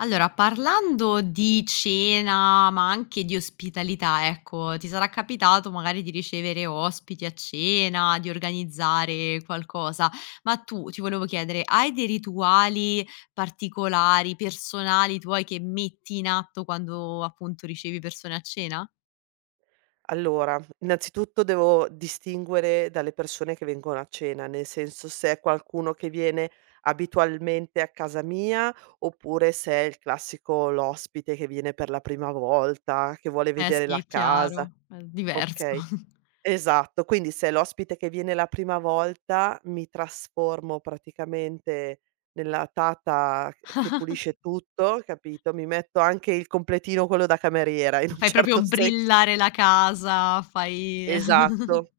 Allora, parlando di cena, ma anche di ospitalità, ecco, ti sarà capitato magari di ricevere ospiti a cena, di organizzare qualcosa, ma tu ti volevo chiedere, hai dei rituali particolari, personali tuoi che metti in atto quando appunto ricevi persone a cena? Allora, innanzitutto devo distinguere dalle persone che vengono a cena, nel senso se è qualcuno che viene abitualmente a casa mia oppure se è il classico l'ospite che viene per la prima volta, che vuole Eh vedere sì, la è casa. chiaro, è diverso. Okay, esatto. Quindi se è l'ospite che viene la prima volta, mi trasformo praticamente nella tata che pulisce tutto, capito, mi metto anche il completino quello da cameriera in un Fai proprio certo senso. brillare la casa, fai Esatto.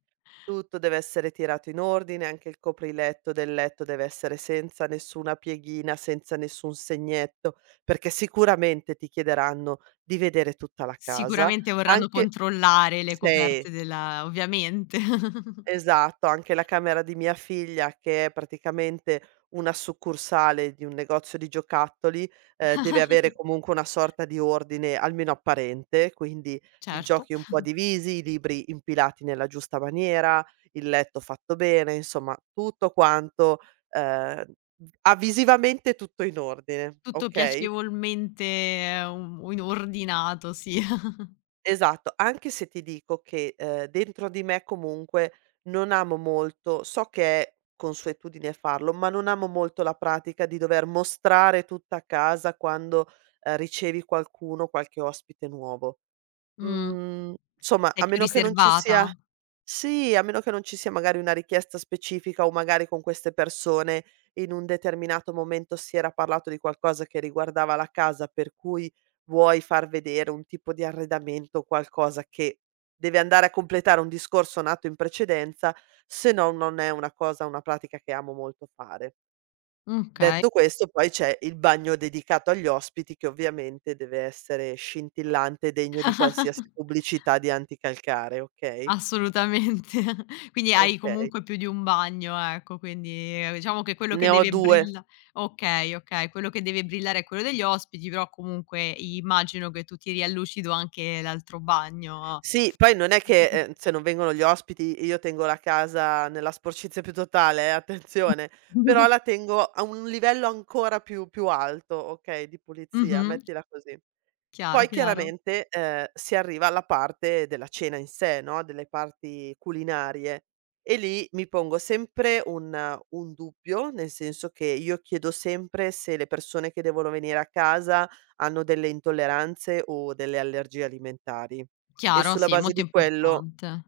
Tutto deve essere tirato in ordine, anche il copriletto del letto deve essere senza nessuna pieghina, senza nessun segnetto, perché sicuramente ti chiederanno di vedere tutta la casa. Sicuramente vorranno Anche controllare le se coperte della ovviamente, Esatto, anche la camera di mia figlia, che è praticamente una succursale di un negozio di giocattoli. Deve avere comunque una sorta di ordine, almeno apparente, quindi i certo. giochi un po' divisi, i libri impilati nella giusta maniera, il letto fatto bene, insomma tutto quanto, ehm, v ha visivamente tutto in ordine, Tutto okay? piacevolmente, u in ordinato, sì. Esatto, anche se ti dico che, dentro di me comunque non amo molto, so che è consuetudine farlo, ma non amo molto la pratica di dover mostrare tutta a casa quando, ricevi qualcuno, qualche ospite nuovo. Mh. Insomma, Sei a più meno che non ci riservata? sia sì, a meno che non ci sia magari una richiesta specifica o magari con queste persone in un determinato momento si era parlato di qualcosa che riguardava la casa, per cui vuoi far vedere un tipo di arredamento o qualcosa che deve andare a completare un discorso nato in precedenza, se no non è una cosa, una pratica che amo molto fare. Okay. Detto questo, poi c'è il bagno dedicato agli ospiti che ovviamente deve essere scintillante, e degno di qualsiasi pubblicità di anticalcare, okay? Assolutamente. Quindi hai Okay. comunque più di un bagno, ecco, quindi, diciamo che quello Ne che ho deve 2. brilla okay, okay, quello che deve brillare è quello degli ospiti, però comunque immagino che tu tiri a lucido anche l'altro bagno. Sì, poi non è che, se non vengono gli ospiti io tengo la casa nella sporcizia più totale, attenzione, però la tengo a un livello ancora più alto, okay, di pulizia, Mh-mh. mettila così. Chiaro, Poi chiaro. chiaramente, si arriva alla parte della cena in sé, no, delle parti culinarie e lì mi pongo sempre un dubbio, nel senso che io chiedo sempre se le persone che devono venire a casa hanno delle intolleranze o delle allergie alimentari e Chiaro, sulla sì, è base molto di quello. importante.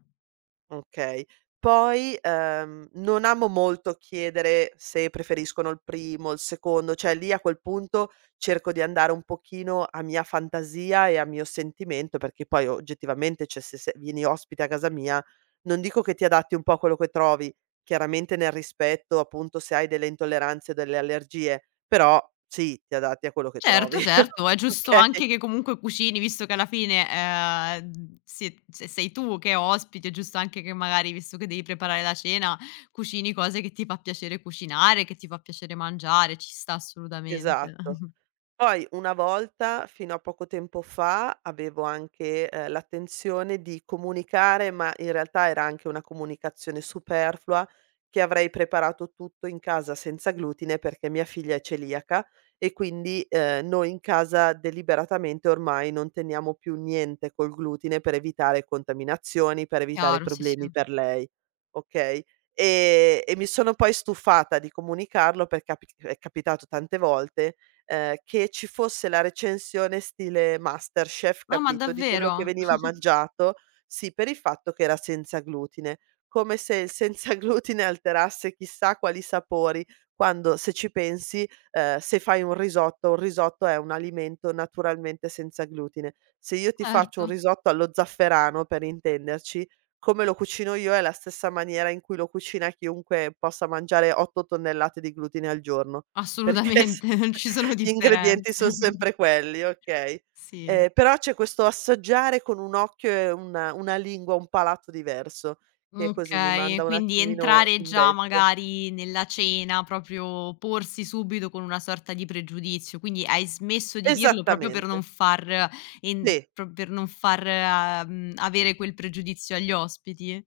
Okay. Poi, non amo molto chiedere se preferiscono il primo, il secondo, cioè lì a quel punto cerco di andare un pochino a mia fantasia e a mio sentimento, perché poi oggettivamente, cioè se vieni ospite a casa mia, non dico che ti adatti un po' a quello che trovi, chiaramente nel rispetto appunto se hai delle intolleranze o delle allergie, però sì, ti adatti a quello che Certo, trovi. certo, è giusto Okay, anche che comunque cucini, visto che alla fine, d sie se sei tu che è ospite, è giusto anche che magari, visto che devi preparare la cena, cucini cose che ti fa piacere cucinare, che ti fa piacere mangiare, ci sta assolutamente. esatto. Poi una volta, fino a poco tempo fa, avevo anche, l'attenzione di comunicare, ma in realtà era anche una comunicazione superflua, che avrei preparato tutto in casa senza glutine perché mia figlia è celiaca e quindi, noi in casa deliberatamente ormai non teniamo più niente col glutine per evitare contaminazioni, per evitare Chiaro, sì, sì. problemi per lei, okay. E mi sono poi stufata di comunicarlo perché capi è capitato tante volte, che ci fosse la recensione stile MasterChef, No, ma capito, di quello che davvero? veniva mangiato, sì, per il fatto che era senza glutine. Come se il senza glutine alterasse chissà quali sapori, quando se ci pensi, se fai un risotto è un alimento naturalmente senza glutine. Se io ti faccio Certo. un risotto allo zafferano, per intenderci, come lo cucino io è la stessa maniera in cui lo cucina chiunque possa mangiare 8 tonnellate di glutine al giorno, perché s Assolutamente, non ci sono gli ingredienti differenze. son sempre quelli, okay. Sì. Però c'è questo assaggiare con un occhio e una lingua, un palato diverso, che così mi Okay, manda un quindi attimino entrare in già bestia. magari nella cena, proprio porsi subito con una sorta di pregiudizio, quindi hai smesso di dirlo proprio per Esattamente, non far en sì. pro per non far, mhmm, avere quel pregiudizio agli ospiti?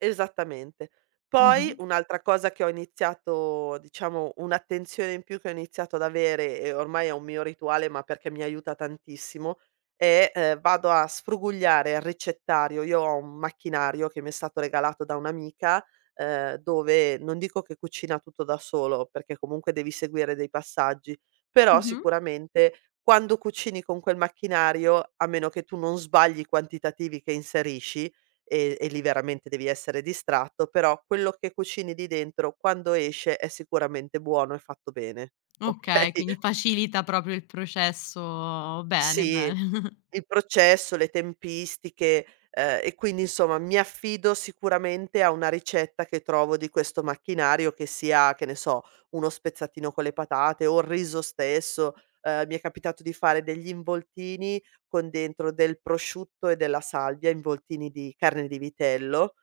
Esattamente. Poi Mh-mh. un'altra cosa che ho iniziato, diciamo un'attenzione in più che ho iniziato ad avere e ormai è un mio rituale, ma perché mi aiuta tantissimo, vado a sfrugugliare il ricettario. Io ho un macchinario che mi è stato regalato da un'amica, dove non dico che cucina tutto da solo, perché comunque devi seguire dei passaggi, però Mh-mh. sicuramente quando cucini con quel macchinario, a meno che tu non sbagli i quantitativi che inserisci e lì veramente devi essere distratto, però quello che cucini lì dentro quando esce è sicuramente buono e fatto bene, okay? Okay, quindi facilita proprio il processo. Bene, Sì, bene. il processo, le tempistiche, e quindi insomma mi affido sicuramente a una ricetta che trovo di questo macchinario che sia, che ne so, uno spezzatino con le patate o il riso stesso. Mi è capitato di fare degli involtini con dentro del prosciutto e della salvia, involtini di carne di vitello.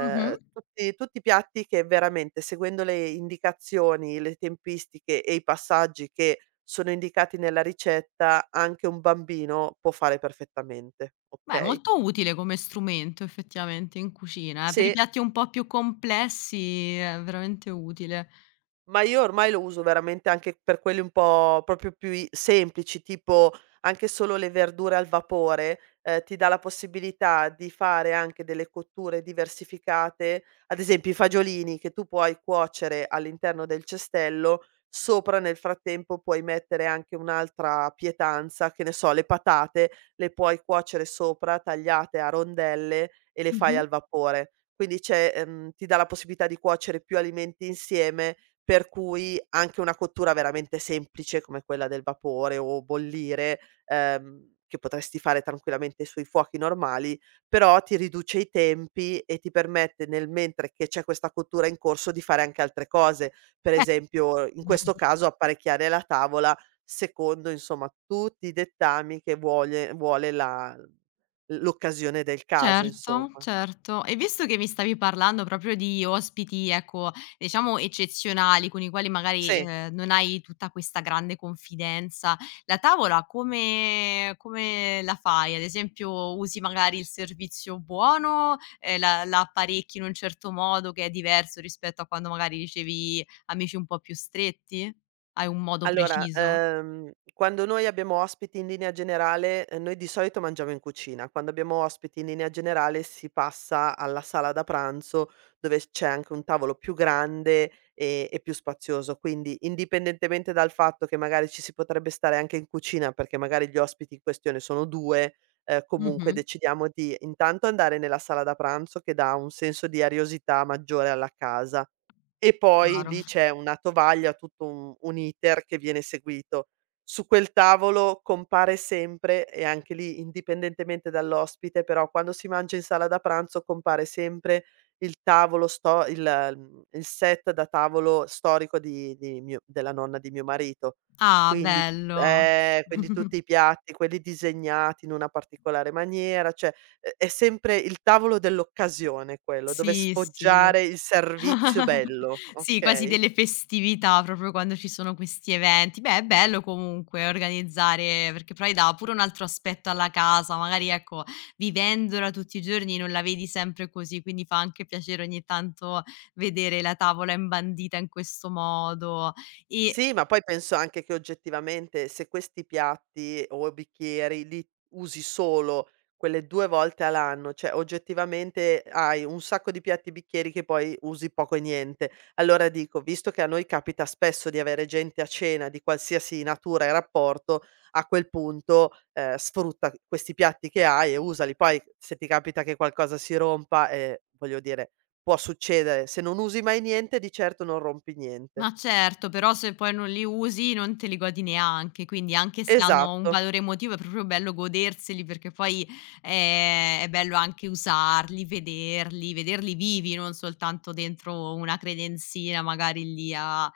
Mh-mh. tutti tutti i piatti che veramente seguendo le indicazioni, le tempistiche e i passaggi che sono indicati nella ricetta, anche un bambino può fare perfettamente, Beh, okay. molto utile come strumento effettivamente in cucina, per i se piatti un po' più complessi è veramente utile. Ma io ormai lo uso veramente anche per quelli un po' proprio più i semplici, tipo anche solo le verdure al vapore, ti dà la possibilità di fare anche delle cotture diversificate, ad esempio i fagiolini che tu puoi cuocere all'interno del cestello, sopra nel frattempo puoi mettere anche un'altra pietanza, che ne so, le patate le puoi cuocere sopra, tagliate a rondelle e le fai Mh-mh. al vapore. Quindi c'è ti dà la possibilità di cuocere più alimenti insieme, per cui anche una cottura veramente semplice come quella del vapore o bollire, che potresti fare tranquillamente sui fuochi normali, però ti riduce i tempi e ti permette, nel mentre che c'è questa cottura in corso, di fare anche altre cose. Per Beh. esempio, in questo caso apparecchiare la tavola secondo, insomma, tutti i dettami che vuole la l'occasione del caso, Certo, insomma. certo. E visto che mi stavi parlando proprio di ospiti, ecco, diciamo eccezionali, con i quali magari, Sì. Non hai tutta questa grande confidenza, la tavola come come la fai? Ad esempio, usi magari il servizio buono, la apparecchi in un certo modo che è diverso rispetto a quando magari ricevi amici un po' più stretti? Hai un modo Allora, preciso? Quando noi abbiamo ospiti in linea generale, noi di solito mangiamo in cucina, quando abbiamo ospiti in linea generale si passa alla sala da pranzo, dove s c'è anche un tavolo più grande, e più spazioso. Quindi, indipendentemente dal fatto che magari ci si potrebbe stare anche in cucina, perché magari gli ospiti in questione sono 2, comunque Mh-mh, decidiamo di intanto andare nella sala da pranzo, che dà un senso di ariosità maggiore alla casa. E poi chiaro. lì c'è una tovaglia, tutto un iter che viene seguito. Su quel tavolo compare sempre, e anche lì indipendentemente dall'ospite, però quando si mangia in sala da pranzo compare sempre il tavolo sto il il set da tavolo storico di mio della nonna di mio marito. Ah, Quindi bello. quindi tutti i piatti, quelli disegnati in una particolare maniera, cioè. È sempre il tavolo dell'occasione quello, dove Sì, sì. sfoggiare il servizio bello, Sì, quasi okay? delle festività proprio quando ci sono questi eventi. Beh, è bello comunque organizzare, perché poi dà pure un altro aspetto alla casa, magari ecco, vivendola tutti i giorni non la vedi sempre così, quindi fa anche piacere ogni tanto vedere la tavola imbandita in questo modo. E Sì, ma poi penso anche che oggettivamente se questi piatti o bicchieri li usi solo quelle 2 volte all'anno, cioè oggettivamente hai un sacco di piatti e bicchieri che poi usi poco e niente. Allora dico, visto che a noi capita spesso di avere gente a cena di qualsiasi natura e rapporto, a quel punto, sfrutta questi piatti che hai e usali. Poi se ti capita che qualcosa si rompa, voglio dire, può succedere. Se non usi mai niente, di certo non rompi niente. Ma certo, però se poi non li usi non te li godi neanche, quindi anche se hanno un Esatto. valore emotivo è proprio bello goderseli perché poi, è bello anche usarli, vederli, vederli vivi, non soltanto dentro una credenzina magari lì a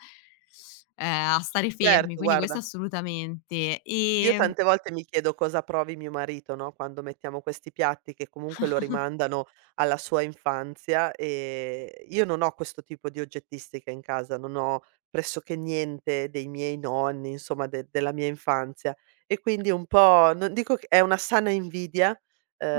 ehm, a stare fermi, Certo, quindi questo guarda, assolutamente. io tante volte mi chiedo cosa provi mio marito, no, quando mettiamo questi piatti che comunque lo rimandano alla sua infanzia. Io non ho questo tipo di oggettistica in casa, non ho pressoché niente dei miei nonni, insomma de della mia infanzia, e quindi un po' non dico che è una sana invidia,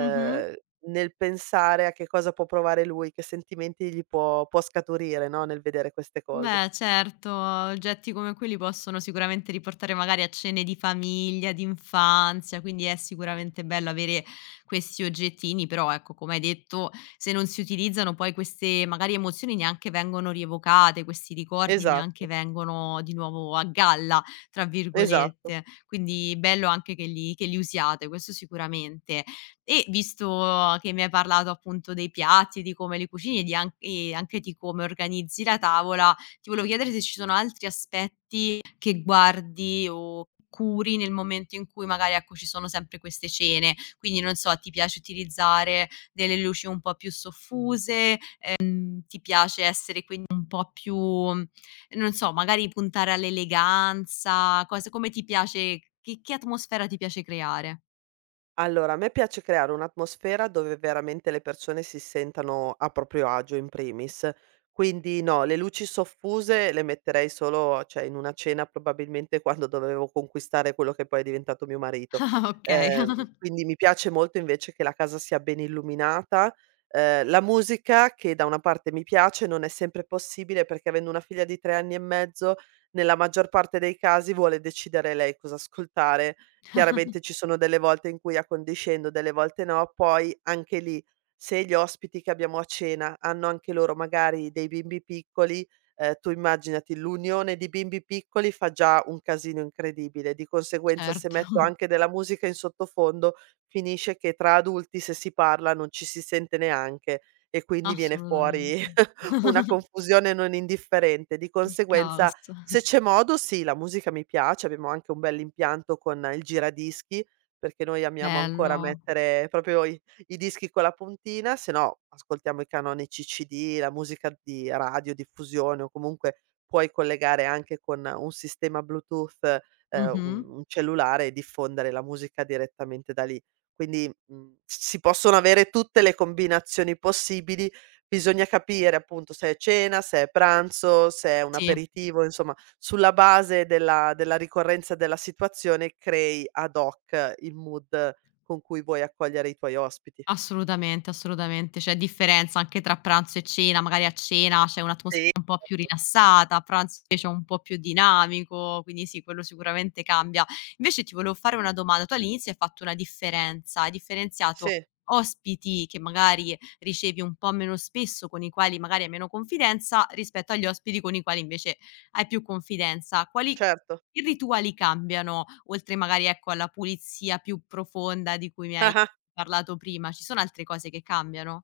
Mh-mh. nel pensare a che cosa può provare lui, che sentimenti gli può scaturire, no, nel vedere queste cose. Beh, certo, oggetti come quelli possono sicuramente riportare magari a cene di famiglia, di infanzia, quindi è sicuramente bello avere questi oggettini, però ecco, come hai detto, se non si utilizzano poi queste magari emozioni neanche vengono rievocate, questi ricordi neanche Esatto, vengono di nuovo a galla, tra esatto. virgolette. Quindi bello anche che li usiate, questo sicuramente. E visto che mi hai parlato appunto dei piatti, di come li cucini e di an- e anche di come organizzi la tavola, ti volevo chiedere se ci sono altri aspetti che guardi o curi nel momento in cui magari, ecco, ci sono sempre queste cene. Quindi, non so, ti piace utilizzare delle luci un po' più soffuse, ti piace essere quindi un po' più non so, magari puntare all'eleganza, cose come ti piace che atmosfera ti piace creare? Allora, a me piace creare un'atmosfera dove veramente le persone si sentano a proprio agio in primis. Quindi no, le luci soffuse le metterei solo, cioè in una cena probabilmente quando dovevo conquistare quello che poi è diventato mio marito. Ah, okay. Quindi mi piace molto invece che la casa sia ben illuminata. La musica, che da una parte mi piace, non è sempre possibile perché, avendo una figlia di 3 anni e mezzo, nella maggior parte dei casi vuole decidere lei cosa ascoltare. Chiaramente ci sono delle volte in cui accondiscendo, delle volte no, poi anche lì, se gli ospiti che abbiamo a cena hanno anche loro magari dei bimbi piccoli, tu immaginati, l'unione di bimbi piccoli fa già un casino incredibile, di conseguenza se Certo, metto anche della musica in sottofondo, finisce che tra adulti, se si parla, non ci si sente neanche, e quindi viene assolutamente. fuori una confusione non indifferente. Di Il conseguenza, caos. se c'è modo, sì, la musica mi piace, abbiamo anche un bell'impianto con il giradischi, perché noi amiamo ancora Bello. mettere proprio i dischi con la puntina, se no ascoltiamo i canonici CD, la musica di radiodiffusione, o comunque puoi collegare anche con un sistema Bluetooth, ehm, Mh-mh. un un cellulare e diffondere la musica direttamente da lì. Quindi, si possono avere tutte le combinazioni possibili. Bisogna capire appunto se è cena, se è pranzo, se è un Sì. aperitivo, insomma sulla base della della ricorrenza della situazione crei ad hoc il mood con cui vuoi accogliere i tuoi ospiti. Assolutamente, assolutamente. C'è differenza anche tra pranzo e cena, magari a cena c'è un'atmosfera Sì, un po' più certo. rilassata, a pranzo invece è un po' più dinamico, quindi sì, quello sicuramente cambia. Invece ti volevo fare una domanda: tu all'inizio hai fatto una differenza, hai differenziato Sì, ospiti che magari ricevi un po' meno spesso, con i quali magari hai meno confidenza, rispetto agli ospiti con i quali invece hai più confidenza. Quali certo. che rituali cambiano, oltre magari, ecco, alla pulizia più profonda di cui mi hai Ah-ah. parlato prima, ci sono altre cose che cambiano?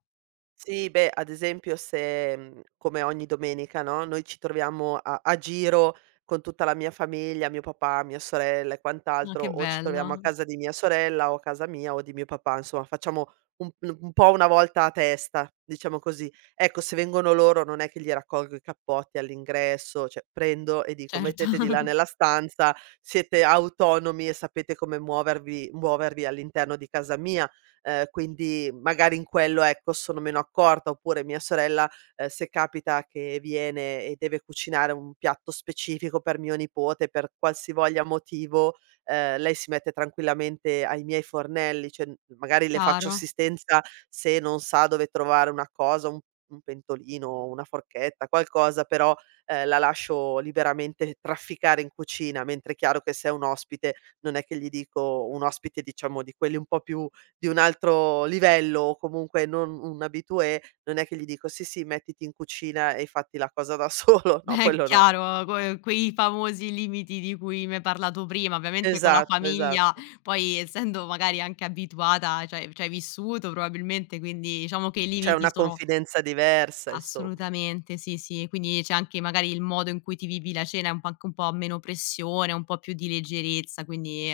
Sì, beh, ad esempio se, come ogni domenica, no, noi ci troviamo a giro con tutta la mia famiglia, mio papà, mia sorella e Ah, quant'altro, che o ci troviamo a bello. casa di mia sorella o a casa mia o di mio papà, insomma facciamo un po' una volta a testa, diciamo così. Ecco, se vengono loro non è che gli raccolgo i cappotti all'ingresso, cioè prendo e dico: Certo, "Mettete di là nella stanza, siete autonomi e sapete come muovervi all'interno di casa mia". Quindi magari in quello, ecco, sono meno accorta, oppure mia sorella, se capita che viene e deve cucinare un piatto specifico per mio nipote, per qualsivoglia motivo, lei si mette tranquillamente ai miei fornelli, cioè, magari le faccio chiaro. assistenza se non sa dove trovare una cosa, un pentolino, una forchetta, qualcosa, però, la lascio liberamente trafficare in cucina, mentre è chiaro che se è un ospite, non è che gli dico, un ospite diciamo di quelli un po' più di un altro livello o comunque non un habitué, non è che gli dico: "Sì, sì, mettiti in cucina e fatti la cosa da solo." No, Beh, è quello no. chiaro, que quei famosi limiti di cui mi hai parlato prima, ovviamente con la Esatto, famiglia, esatto. poi essendo magari anche abituata, cioè c'hai vissuto probabilmente, quindi diciamo che i C'è limiti una sono confidenza diversa, insomma. assolutamente, sì, sì, quindi c'è anche magari il modo in cui ti vivi la cena, è un po' anche un po' meno pressione, un po' più di leggerezza, quindi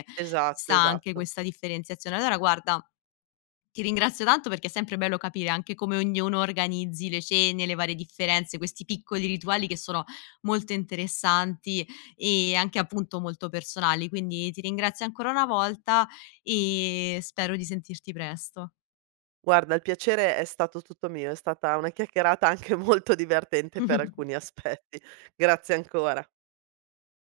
ci Esatto, sta anche esatto. questa differenziazione. Allora guarda. Ti ringrazio tanto perché è sempre bello capire anche come ognuno organizzi le cene, le varie differenze, questi piccoli rituali che sono molto interessanti e anche appunto molto personali. Quindi ti ringrazio ancora una volta e spero di sentirti presto. Guarda, il piacere è stato tutto mio, è stata una chiacchierata anche molto divertente per alcuni aspetti. Grazie ancora.